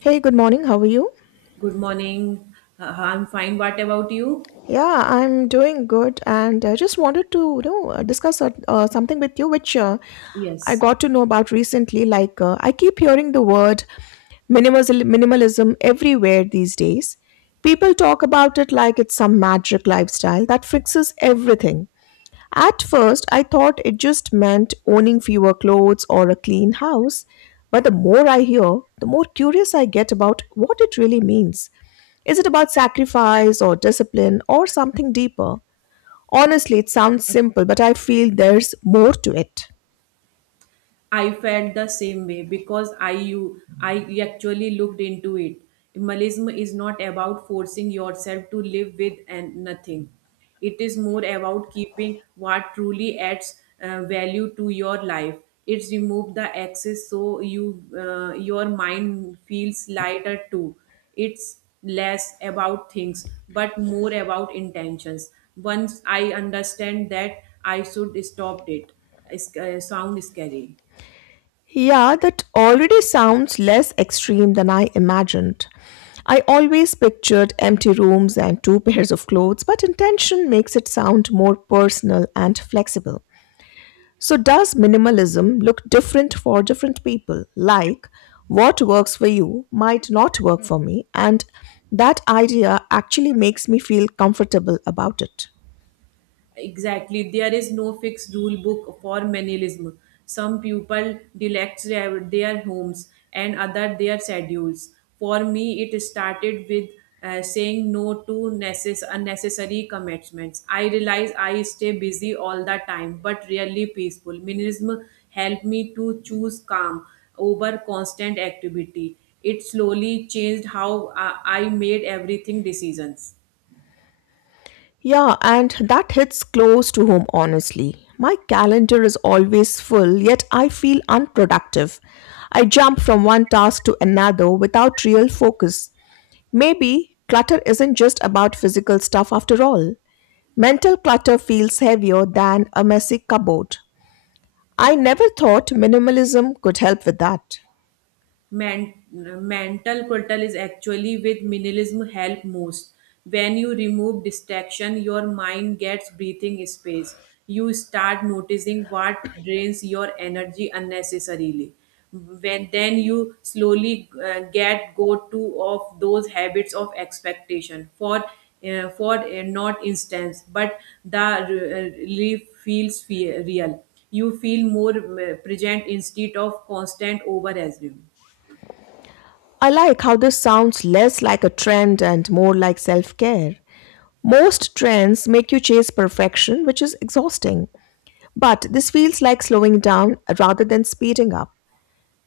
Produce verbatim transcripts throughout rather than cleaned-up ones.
Hey, good morning. How are you? Good morning. Uh, I'm fine. What about you? Yeah, I'm doing good, and I just wanted to, you know, uh, discuss uh, uh, something with you, which uh, I Yes. got to know about recently. Like, uh, I keep hearing the word minimalism, minimalism everywhere these days. People talk about it like it's some magic lifestyle that fixes everything. At first, I thought it just meant owning fewer clothes or a clean house, but the more I hear, the more curious I get about what it really means. Is it about sacrifice or discipline or something deeper? Honestly, it sounds simple, but I feel there's more to it. I felt the same way because I you I actually looked into it. Minimalism is not about forcing yourself to live with and nothing. It is more about keeping what truly adds uh, value to your life. It's remove the excess so you uh, your mind feels lighter too. It's less about things but more about intentions. Once I understand that, I should stop it. It's, uh, sound scary. Yeah, that already sounds less extreme than I imagined. I always pictured empty rooms and two pairs of clothes, but intention makes it sound more personal and flexible. So, does minimalism look different for different people? Like, what works for you might not work for me, and that idea actually makes me feel comfortable about it. Exactly. There is no fixed rule book for minimalism. Some people select their their homes and other their schedules. For me, it started with uh, saying no to necess- unnecessary commitments. I realize I stay busy all the time, but rarely peaceful. Minimalism helped me to choose calm over constant activity. It slowly changed how uh, I made everything decisions. Yeah, and that hits close to home, honestly. My calendar is always full, yet I feel unproductive. I jump from one task to another without real focus. Maybe clutter isn't just about physical stuff after all. Mental clutter feels heavier than a messy cupboard. I never thought minimalism could help with that. men- Mental portal is actually with minimalism help most. When you remove distraction, your mind gets breathing space. You start noticing what drains your energy unnecessarily. When then you slowly uh, get go to of those habits of expectation for uh, for uh, not instance but the re- relief feels fe- real. You feel more uh, present instead of constant over assume. I like how this sounds less like a trend and more like self care. Most trends make you chase perfection, which is exhausting, but this feels like slowing down rather than speeding up.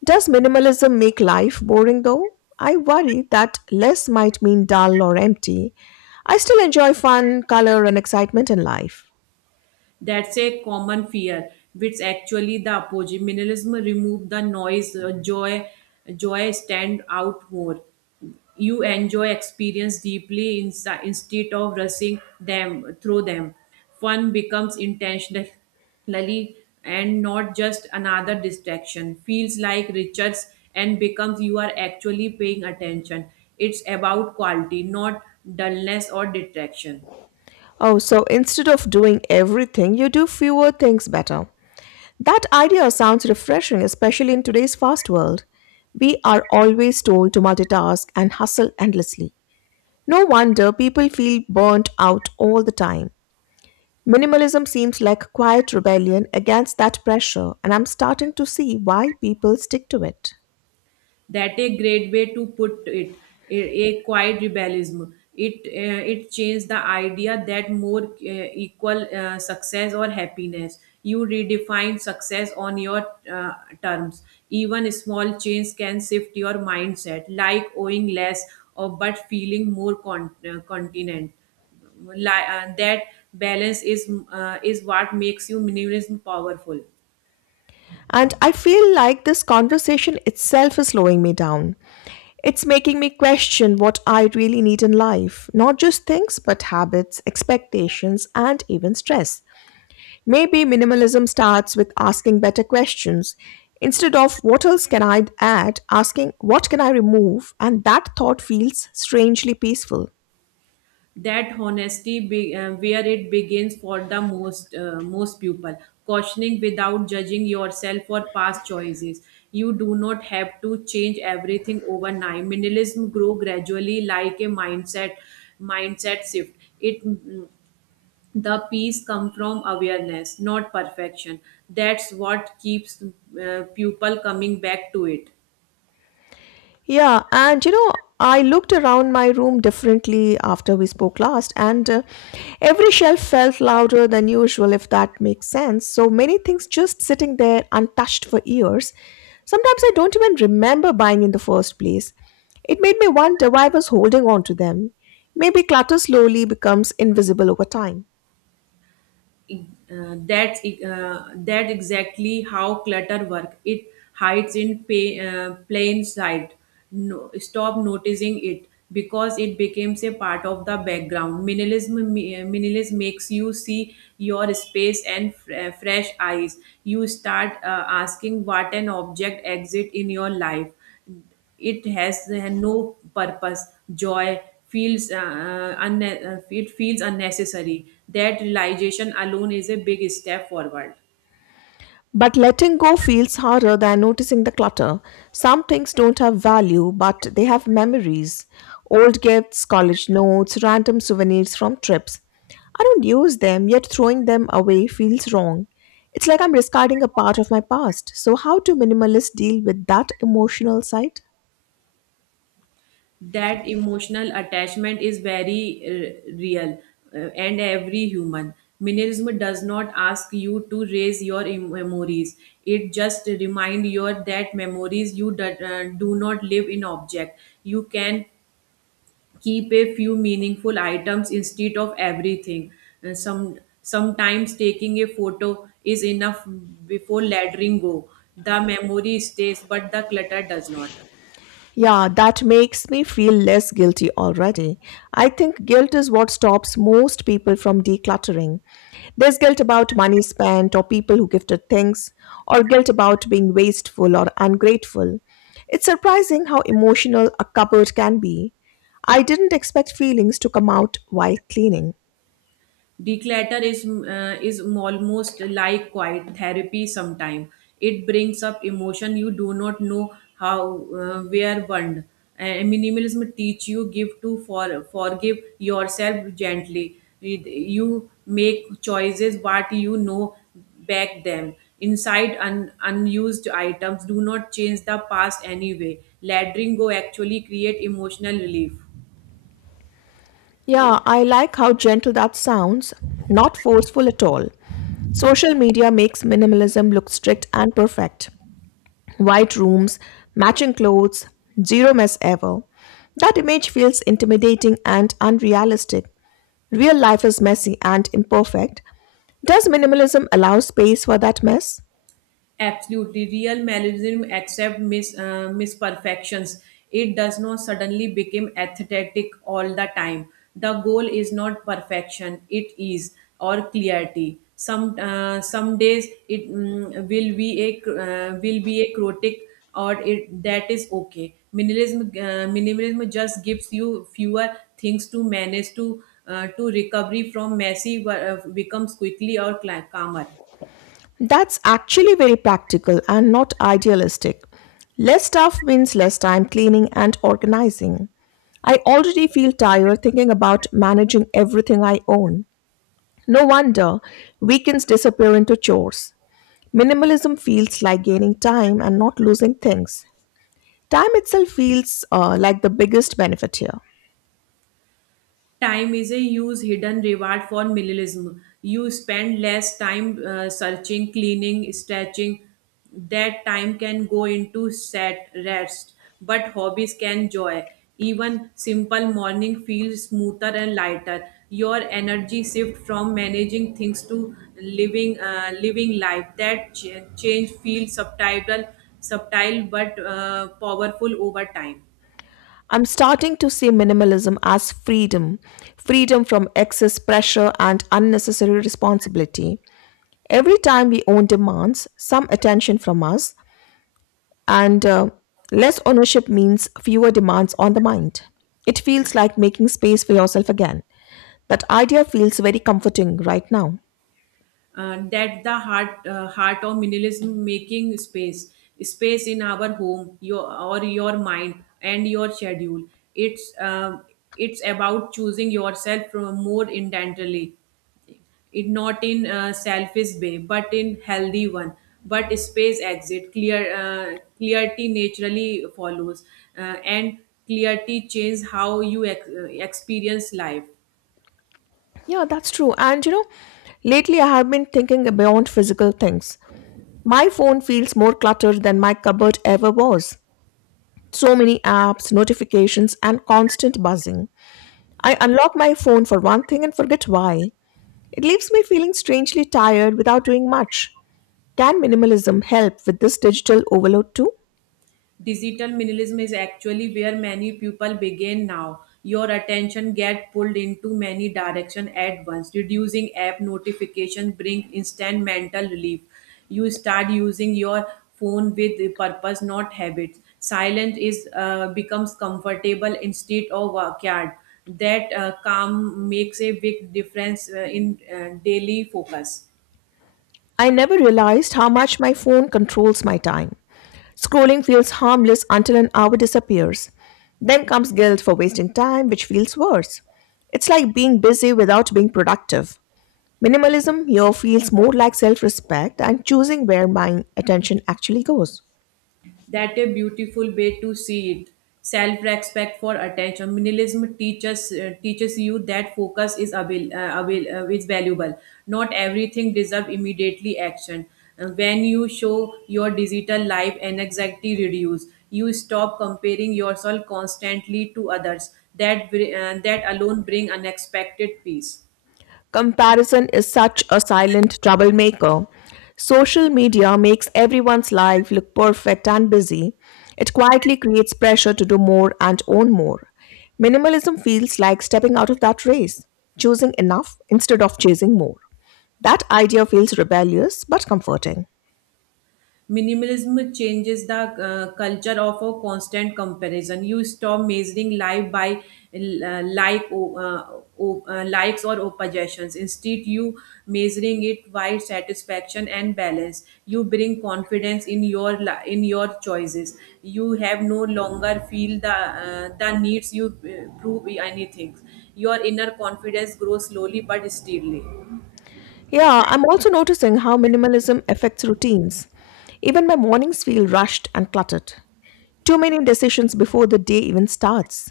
Does minimalism make life boring though? I worry that less might mean dull or empty. I still enjoy fun, color, and excitement in life. That's a common fear, which actually the opposite. Minimalism remove the noise, uh, joy, joy stand out more. You enjoy experience deeply insi- instead of rushing them through them. Fun becomes intentionally and not just another distraction. Feels like Richards and becomes you are actually paying attention. It's about quality, not dullness or detraction. Oh, so instead of doing everything, you do fewer things better. That idea sounds refreshing, especially in today's fast world. We are always told to multitask and hustle endlessly. No wonder people feel burnt out all the time. Minimalism seems like quiet rebellion against that pressure, and I'm starting to see why people stick to it. That a great way to put it. A, a quiet rebellism, it uh, it changed the idea that more uh, equal uh, success or happiness. You redefine success on your uh, terms. Even small change can shift your mindset, like owing less or but feeling more con- uh, continent. Li- uh, that balance is uh, is what makes you minimalism powerful. And I feel like this conversation itself is slowing me down. It's making me question what I really need in life, not just things, but habits, expectations, and even stress. Maybe minimalism starts with asking better questions. Instead of what else can I add, asking what can I remove, and that thought feels strangely peaceful. That honesty be, uh, where it begins for the most uh, most people. Cautioning without judging yourself for past choices. You do not have to change everything overnight. Minimalism grow gradually, like a mindset. Mindset shift, it mm, the peace come from awareness, not perfection. That's what keeps uh, people coming back to it. Yeah, and you know, I looked around my room differently after we spoke last, and uh, every shelf felt louder than usual, if that makes sense. So many things just sitting there untouched for years. Sometimes I don't even remember buying in the first place. It made me wonder why I was holding on to them. Maybe clutter slowly becomes invisible over time. Uh, that's uh, that's exactly how clutter work. It hides in pay, uh, plain sight. No, stop noticing it because it becomes a part of the background. Minimalism mi- uh, minimalism makes you see your space and fr- uh, fresh eyes. You start uh, asking what an object exit in your life. It has uh, no purpose. Joy feels uh, uh, unne- uh, it feels unnecessary. That realization alone is a big step forward. But letting go feels harder than noticing the clutter. Some things don't have value, but they have memories old gifts, college notes, random souvenirs from trips. I don't use them, yet throwing them away feels wrong. It's like I'm discarding a part of my past. So, how do minimalists deal with that emotional side? That emotional attachment is very uh, real, uh, and every human. Minimalism does not ask you to raise your em- memories. It just remind you that memories you do, uh, do not live in object. You can keep a few meaningful items instead of everything. And some sometimes taking a photo is enough before letting go. The memory stays, but the clutter does not. Yeah, that makes me feel less guilty already. I think guilt is what stops most people from decluttering. There's guilt about money spent, or people who gifted things, or guilt about being wasteful or ungrateful. It's surprising how emotional a cupboard can be. I didn't expect feelings to come out while cleaning. Declutter is uh, is almost like quiet therapy sometime. It brings up emotion you do not know how uh, where burned. And minimalism teach you give to for forgive yourself gently. It- you make choices, but you know, back them inside un- unused items do not change the past anyway. Letting go actually create emotional relief. Yeah, I like how gentle that sounds, not forceful at all. Social media makes minimalism look strict and perfect. White rooms, matching clothes, zero mess ever. That image feels intimidating and unrealistic. Real life is messy and imperfect. Does minimalism allow space for that mess? Absolutely, real Marxism accepts mis, uh, misperfections. It does not suddenly become aesthetic all the time. The goal is not perfection; it is or clarity. Some uh, some days it mm, will be a cr- uh, will be a chaotic, or it that is okay. Minimalism uh, minimalism just gives you fewer things to manage to uh, to recovery from messy uh, becomes quickly or cla- calmer. That's actually very practical and not idealistic. Less stuff means less time cleaning and organizing. I already feel tired thinking about managing everything I own. No wonder weekends disappear into chores. Minimalism feels like gaining time and not losing things. Time itself feels uh, like the biggest benefit here. Time is a huge hidden reward for minimalism. You spend less time uh, searching, cleaning, stretching. That time can go into set rest, but hobbies can joy. Even simple morning feels smoother and lighter. Your energy shift from managing things to living uh, living life. That ch- change feels subtle, subtle but uh, powerful over time. I'm starting to see minimalism as freedom freedom from excess pressure and unnecessary responsibility. Every time we own demands, some attention from us, and uh, less ownership means fewer demands on the mind. It feels like making space for yourself again. That idea feels very comforting right now. Uh, that the heart uh, heart of minimalism, making space, space in our home, your or your mind, and your schedule. It's um, it's about choosing yourself from more intentionally. It not in a selfish way but in healthy one. But space exit clear, uh, clarity naturally follows. Uh, and clarity changes how you ex- uh, experience life. Yeah, that's true. And you know, lately I have been thinking beyond physical things. My phone feels more cluttered than my cupboard ever was. So many apps, notifications, and constant buzzing. I unlock my phone for one thing and forget why. It leaves me feeling strangely tired without doing much. Can minimalism help with this digital overload too? Digital minimalism is actually where many people begin now. Your attention get pulled into many directions at once. Reducing app notification bring instant mental relief. You start using your phone with the purpose, not habits. Silence is uh, becomes comfortable instead of backyard. That uh, calm makes a big difference uh, in uh, daily focus. I never realized how much my phone controls my time. Scrolling feels harmless until an hour disappears. Then comes guilt for wasting time, which feels worse. It's like being busy without being productive. Minimalism here feels more like self respect and choosing where my attention actually goes. That a beautiful way to see it. Self-respect for attention. Minimalism teaches uh, teaches you that focus is avail, uh, avail, uh, is valuable. Not everything deserves immediately action. Uh, when you show your digital life and anxiety reduce, you stop comparing yourself constantly to others. That br- uh, that alone bring unexpected peace. Comparison is such a silent troublemaker. Social media makes everyone's life look perfect and busy. It quietly creates pressure to do more and own more. Minimalism feels like stepping out of that race, choosing enough instead of chasing more. That idea feels rebellious but comforting. Minimalism changes the uh, culture of a constant comparison. You stop measuring life by uh, like o- uh, o- uh, likes or possessions. Instead, you measuring it by satisfaction and balance. You bring confidence in your li- in your choices. You have no longer feel the uh, the needs you uh, prove anything. Your inner confidence grows slowly but steadily. Yeah, I'm also noticing how minimalism affects routines. Even my mornings feel rushed and cluttered. Too many decisions before the day even starts.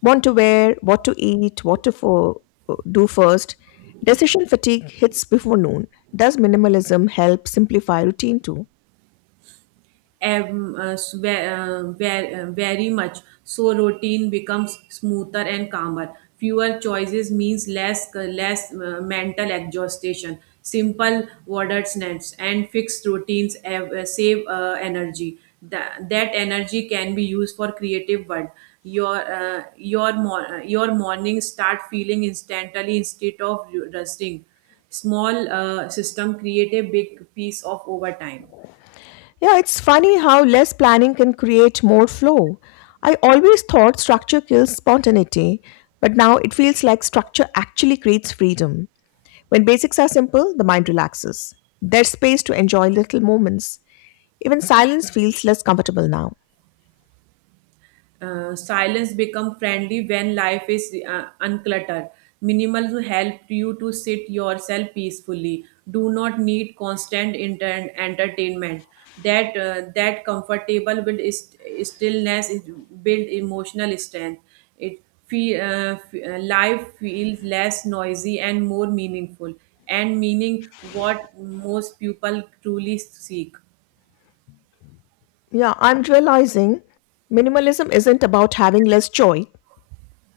What to wear, what to eat, what to fo- do first. Decision fatigue hits before noon. Does minimalism help simplify routine too? Em- uh, s- ve- uh, ve- uh, very much so, routine becomes smoother and calmer. Fewer choices means less uh, less uh, mental exhaustion. Simple wordsnets and fixed routines have, uh, save uh, energy. Tha- that energy can be used for creative work. Your uh, your mor- your morning start feeling instantly instead of rusting. Small uh, system create a big piece of overtime. Yeah, it's funny how less planning can create more flow. I always thought structure kills spontaneity, but now it feels like structure actually creates freedom. When basics are simple, the mind relaxes. There's space to enjoy little moments. Even silence feels less comfortable now. Uh, silence become friendly when life is uh, uncluttered. Minimal will help you to sit yourself peacefully. Do not need constant inter- entertainment. That uh, that comfortable with is- stillness is build emotional strength. It feel, uh, f- uh, life feels less noisy and more meaningful, and meaning what most people truly seek. Yeah, I'm realizing minimalism isn't about having less joy,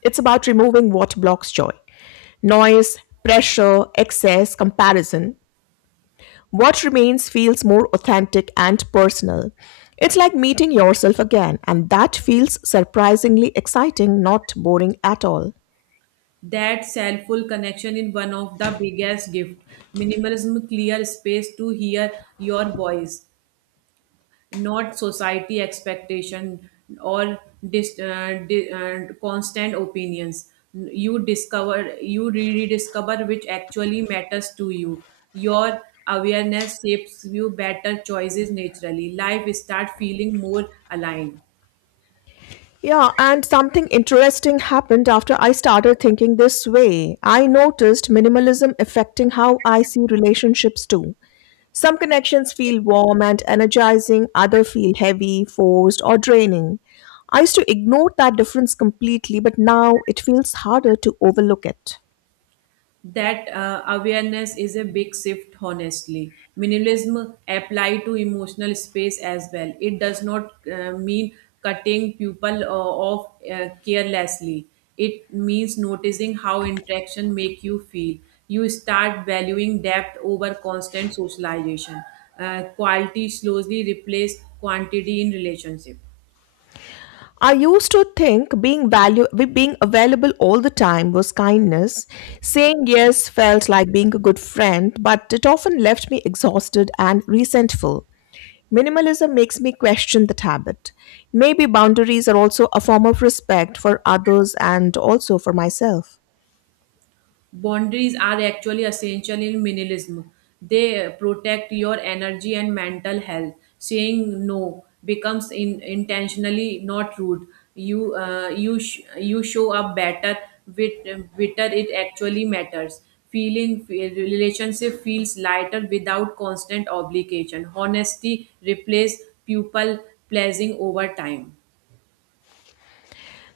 it's about removing what blocks joy noise, pressure, excess, comparison. What remains feels more authentic and personal. It's like meeting yourself again, and that feels surprisingly exciting, not boring at all. That self-full connection is one of the biggest gift. Minimalism clear space to hear your voice, not society expectation, or dis- uh, di- uh, constant opinions. You discover, you re- rediscover which actually matters to you. Your awareness shapes you better choices naturally. Life start feeling more aligned. Yeah, and something interesting happened after I started thinking this way. I noticed minimalism affecting how I see relationships too. Some connections feel warm and energizing, others feel heavy, forced, or draining. I used to ignore that difference completely, but now it feels harder to overlook it. That uh, awareness is a big shift, honestly. Minimalism apply to emotional space as well. It does not uh, mean cutting people uh, off uh, carelessly. It means noticing how interaction make you feel. You start valuing depth over constant socialization. Uh, quality slowly replace quantity in relationship. I used to think being value being available all the time was kindness. Saying yes felt like being a good friend, but it often left me exhausted and resentful. Minimalism makes me question that habit. Maybe boundaries are also a form of respect for others and also for myself. Boundaries are actually essential in minimalism. They protect your energy and mental health. Saying no becomes in, intentionally, not rude. You uh, you sh- you show up better with better it actually matters. Feeling relationship feels lighter without constant obligation. Honesty replaces people pleasing over time.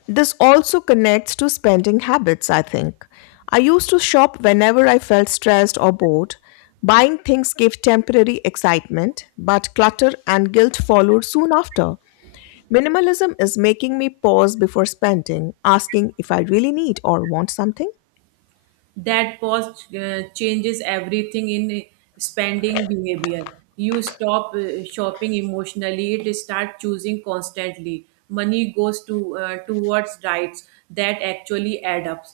This also connects to spending habits, I think. I used to shop whenever I felt stressed or bored. Buying things gave temporary excitement, but clutter and guilt followed soon after. Minimalism is making me pause before spending, asking if I really need or want something. that pause uh, changes everything in spending behavior. You stop uh, shopping emotionally. It start choosing constantly. Money goes to uh, towards rights that actually add up.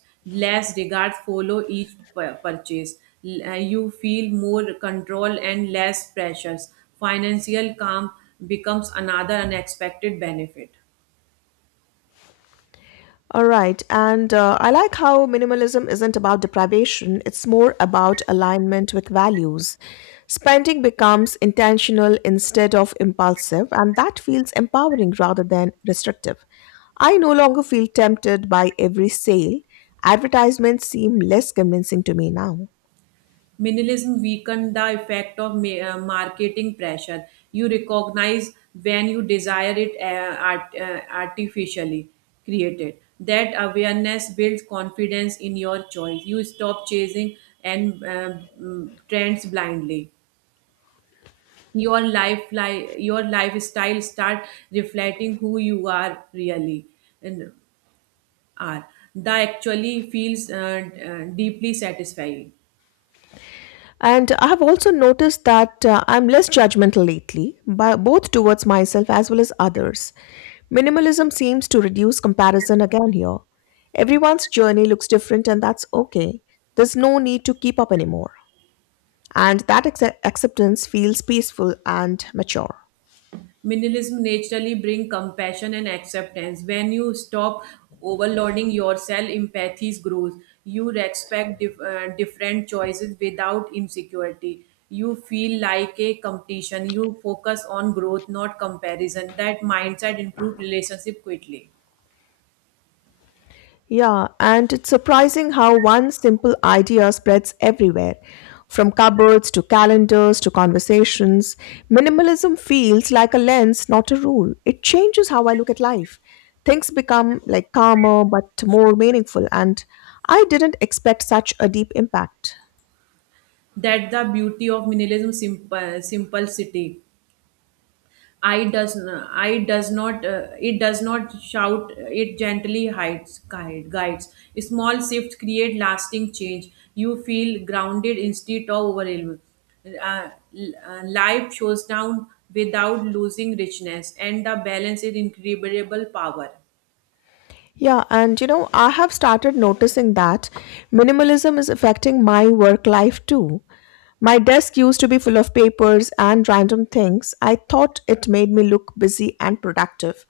Less regards follow each pu- purchase. L- uh, you feel more control and less pressures. Financial calm becomes another unexpected benefit. All right. And uh, I like how minimalism isn't about deprivation, it's more about alignment with values. Spending becomes intentional instead of impulsive, and that feels empowering rather than restrictive. I no longer feel tempted by every sale. Advertisements seem less convincing to me now. Minimalism weakened the effect of ma- uh, marketing pressure. You recognize when you desire it uh, art- uh, artificially created. That awareness builds confidence in your choice. You stop chasing and uh, mm, trends blindly. Your life, li- your lifestyle start reflecting who you are really and are. That actually feels uh, d- uh, deeply satisfying. And I have also noticed that uh, I'm less judgmental lately, by, both towards myself as well as others. Minimalism seems to reduce comparison again here. Everyone's journey looks different, and that's okay. There's no need to keep up anymore. And that acce- acceptance feels peaceful and mature. Minimalism naturally brings compassion and acceptance. When you stop overloading yourself, empathy grows. You respect dif- uh, different choices without insecurity. You feel like a competition. You focus on growth, not comparison. That mindset improves relationship quickly. Yeah, and it's surprising how one simple idea spreads everywhere. From cupboards to calendars to conversations, minimalism feels like a lens, not a rule. It changes how I look at life. Things become like calmer but more meaningful, and I didn't expect such a deep impact. That's the beauty of minimalism, simple, simplicity. I does not, I does not, uh, It does not shout, it gently hides, guide, guides. Small shifts create lasting change. You feel grounded instead of overwhelmed. Uh, l- uh, Life shows down without losing richness, and the balance is incredible power. Yeah, and you know, I have started noticing that minimalism is affecting my work life too. My desk used to be full of papers and random things. I thought it made me look busy and productive.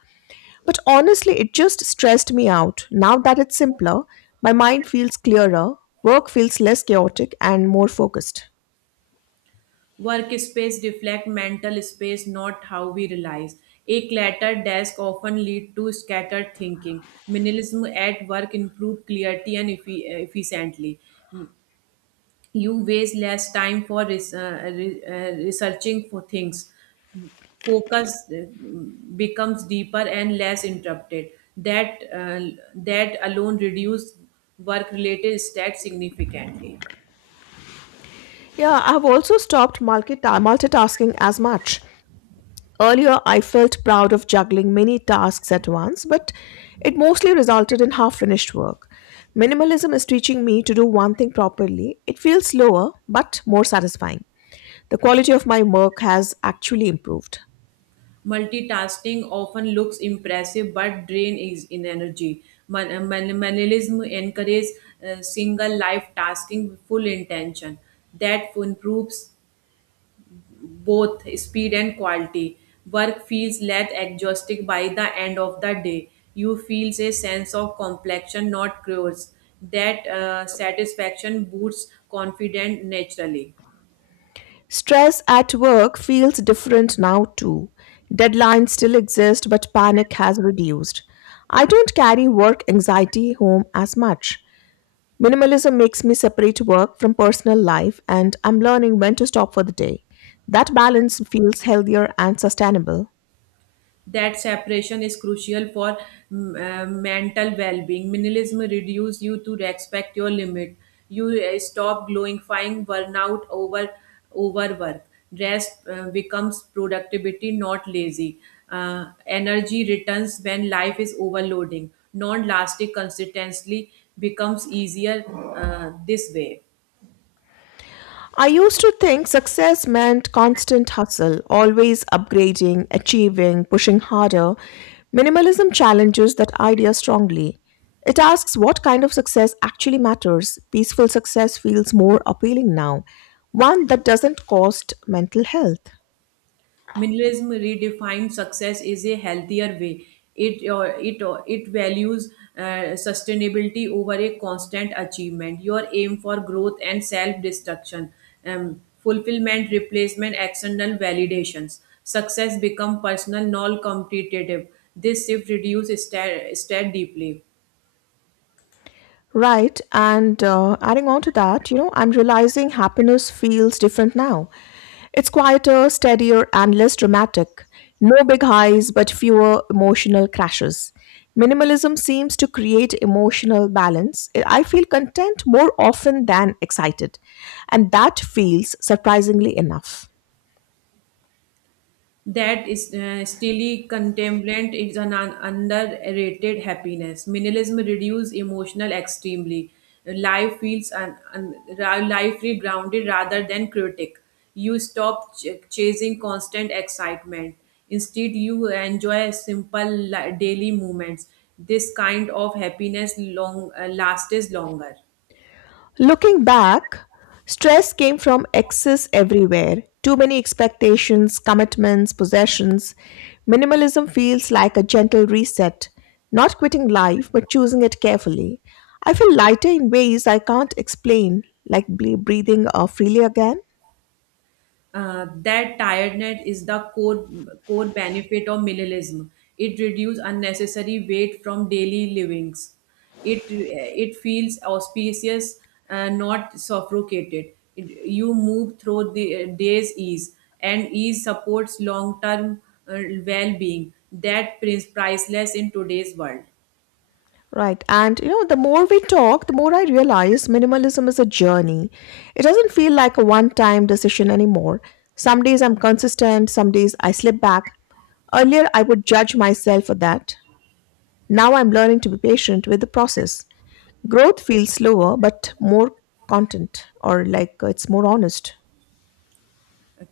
But honestly, it just stressed me out. Now that it's simpler, my mind feels clearer, work feels less chaotic, and more focused. Workspace reflect mental space, not how we realize. A cluttered desk often lead to scattered thinking. Minimalism at work improve clarity and effi- efficiently. You waste less time for res- uh, re- uh, researching for things. Focus uh, becomes deeper and less interrupted. That uh, that alone reduce work related stress significantly. Yeah, I've also stopped multita- multitasking as much. Earlier, I felt proud of juggling many tasks at once, but it mostly resulted in half finished work. Minimalism is teaching me to do one thing properly. It feels slower, but more satisfying. The quality of my work has actually improved. Multitasking often looks impressive but drain is in energy. Man- uh, man- minimalism encourages uh, single life tasking with full intention. That improves both speed and quality. Work feels less exhausting by the end of the day. You feel a sense of completion, not chores. That uh, satisfaction boosts confidence naturally. Stress at work feels different now too. Deadlines still exist, but panic has reduced. I don't carry work anxiety home as much. Minimalism makes me separate work from personal life, and I'm learning when to stop for the day. That balance feels healthier and sustainable. That separation is crucial for mm, uh, mental well-being. Minimalism reduces you to respect your limit. You uh, stop glorifying burnout over overwork. Rest uh, becomes productivity, not lazy. Uh, energy returns when life is overloading non-lasting. Consistency becomes easier uh, this way. I used to think success meant constant hustle, always upgrading, achieving, pushing harder. Minimalism challenges that idea strongly. It asks what kind of success actually matters. Peaceful success feels more appealing now, one that doesn't cost mental health. Minimalism redefines success is a healthier way. It or it or it values uh, sustainability over a constant achievement. Your aim for growth and self destruction, um, fulfillment, replacement, external validations. Success become personal, non competitive. This shift reduces stare, stare deeply. Right. And uh, adding on to that, you know, I'm realizing happiness feels different now. It's quieter, steadier, and less dramatic. No big highs, but fewer emotional crashes. Minimalism seems to create emotional balance. I feel content more often than excited. And that feels surprisingly enough. That is uh, steely contemplation is an un- underrated happiness. Minimalism reduces emotional extremely. Life feels un- un- ra- Life feel grounded rather than critic. You stop ch- chasing constant excitement. Instead, you enjoy simple li- daily moments. This kind of happiness long uh, lasts longer. Looking back, stress came from excess everywhere, too many expectations, commitments, possessions. Minimalism feels like a gentle reset, not quitting life, but choosing it carefully. I feel lighter in ways I can't explain, like ble- breathing uh, freely again. Uh, that tiredness is the core core benefit of minimalism. It reduces unnecessary weight from daily livings. It it feels auspicious, uh, not suffocated. It- you move through the uh, day's ease, and ease supports long term uh, well being. That is priceless in today's world. Right. And you know, the more we talk, the more I realize minimalism is a journey. It doesn't feel like a one time decision anymore. Some days I'm consistent, some days I slip back. Earlier, I would judge myself for that. Now I'm learning to be patient with the process. Growth feels slower, but more content, or like uh, it's more honest.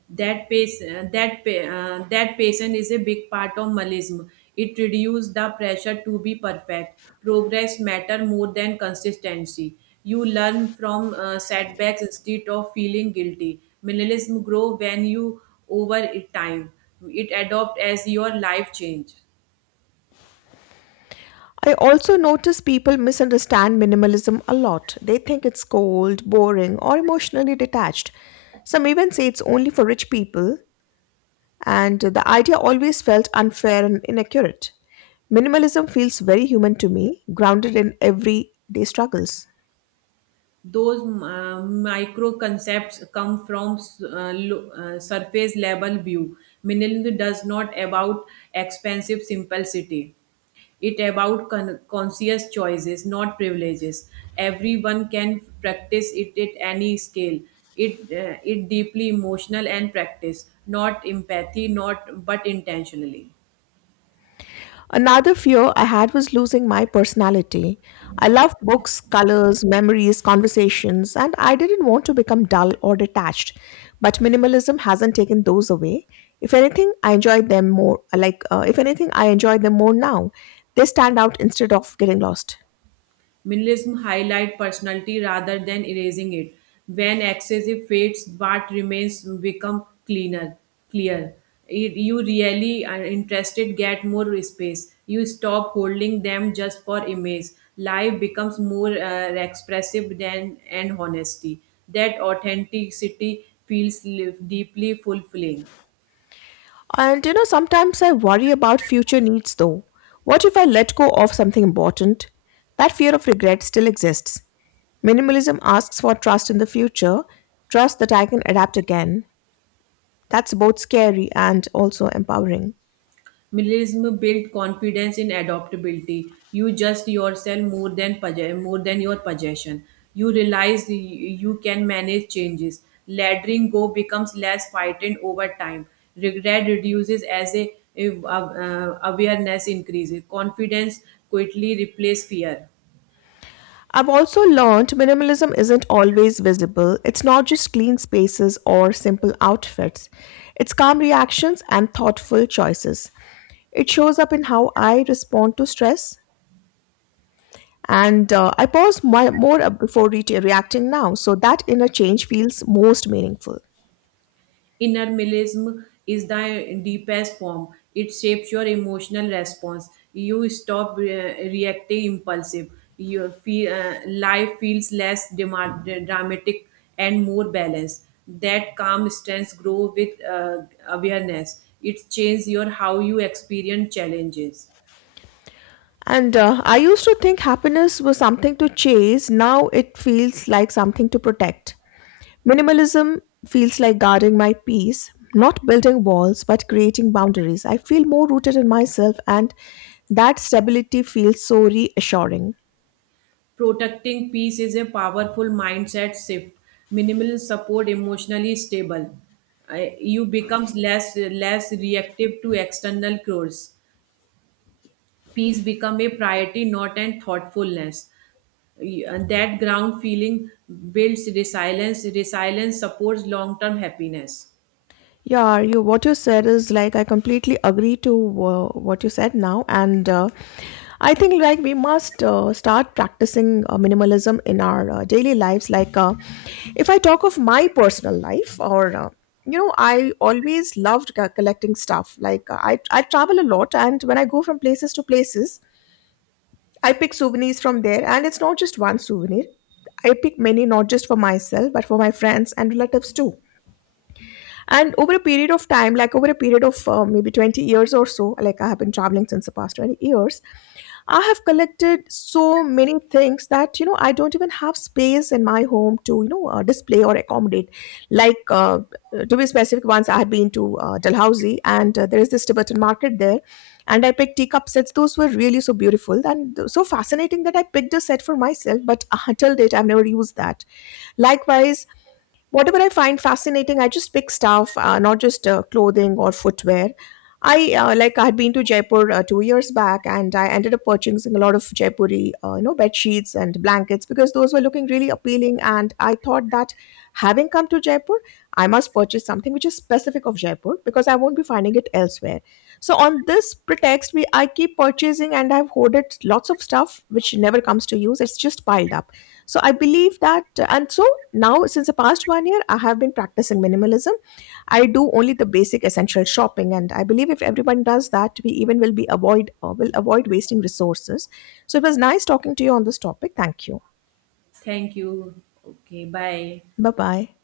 That pace uh, that pa- uh, That patience is a big part of Malayism. It reduces the pressure to be perfect. Progress matter more than consistency. You learn from uh, setbacks instead of feeling guilty. Minimalism grow when you over it time. It adopt as your life change. I also notice people misunderstand minimalism a lot. They think it's cold, boring, or emotionally detached. Some even say it's only for rich people, and the idea always felt unfair and inaccurate. Minimalism feels very human to me, grounded in everyday struggles. those uh, micro concepts come from uh, lo- uh, surface level view. Minimalism does not about expensive simplicity. It about con- conscious choices, not privileges. Everyone can practice it at any scale. It uh, it deeply emotional and practice, not empathy, not but intentionally. Another fear I had was losing my personality. I loved books, colors, memories, conversations, and I didn't want to become dull or detached. But minimalism hasn't taken those away. If anything, I enjoy them more. Like, uh, if anything, I enjoy them more now. They stand out instead of getting lost. Minimalism highlights personality rather than erasing it. When excessive fades, what remains become cleaner, clear. It- You really are interested, get more space. You stop holding them just for image. Life becomes more uh, expressive than and honesty. That authenticity feels li- deeply fulfilling. And you know, sometimes I worry about future needs though. What if I let go of something important? That fear of regret still exists. Minimalism asks for trust in the future, trust that I can adapt again. That's both scary and also empowering. Minimalism builds confidence in adaptability. You just yourself more than possess- more than your possession. You realize y- you can manage changes. Letting go becomes less frightened over time. Regret reduces as a, a- uh, awareness increases. Confidence quickly replaces fear. I've also learned minimalism isn't always visible. It's not just clean spaces or simple outfits. It's calm reactions and thoughtful choices. It shows up in how I respond to stress. And uh, I pause my, more uh, before re- reacting now, so that inner change feels most meaningful. Inner minimalism is the deepest form. It shapes your emotional response. You stop re- reacting impulsive. Your feel, uh, life feels less dema- dramatic and more balanced. That calm stance grow with uh, awareness. It changes your how you experience challenges. And uh, I used to think happiness was something to chase, now it feels like something to protect. Minimalism feels like guarding my peace, not building walls, but creating boundaries. I feel more rooted in myself, and that stability feels so reassuring. Protecting peace is a powerful mindset shift. Minimal support emotionally stable. I- You becomes less less reactive to external cues. Peace become a priority, not an thoughtfulness. Y- and That ground feeling builds resilience. Resilience supports long term happiness. Yeah, you what you said is like I completely agree to uh, what you said now, and uh, I think like we must uh, start practicing uh, minimalism in our uh, daily lives. Like uh, if I talk of my personal life, or uh, you know, I always loved co- collecting stuff. Like uh, I I travel a lot, and when I go from places to places, I pick souvenirs from there, and it's not just one souvenir. I pick many, not just for myself, but for my friends and relatives too. And over a period of time, like over a period of uh, maybe twenty years or so, like I have been traveling since the past twenty years. I have collected so many things that, you know, I don't even have space in my home to, you know, uh, display or accommodate. Like, uh, to be specific, once I had been to uh, Dalhousie, and uh, there is this Tibetan market there, and I picked teacup sets. Those were really so beautiful and so fascinating that I picked a set for myself, but uh, till date, I've never used that. Likewise, whatever I find fascinating, I just pick stuff, uh, not just uh, clothing or footwear. I uh, Like I had been to Jaipur uh, two years back, and I ended up purchasing a lot of Jaipuri, uh, you know, bed sheets and blankets because those were looking really appealing. And I thought that having come to Jaipur, I must purchase something which is specific of Jaipur because I won't be finding it elsewhere. So on this pretext, we I keep purchasing, and I've hoarded lots of stuff which never comes to use. It's just piled up. So I believe that, and so now since the past one year, I have been practicing minimalism. I do only the basic essential shopping, and I believe if everyone does that, we even will be avoid uh, will avoid wasting resources. So it was nice talking to you on this topic. Thank you. Thank you. Okay, bye. Bye bye.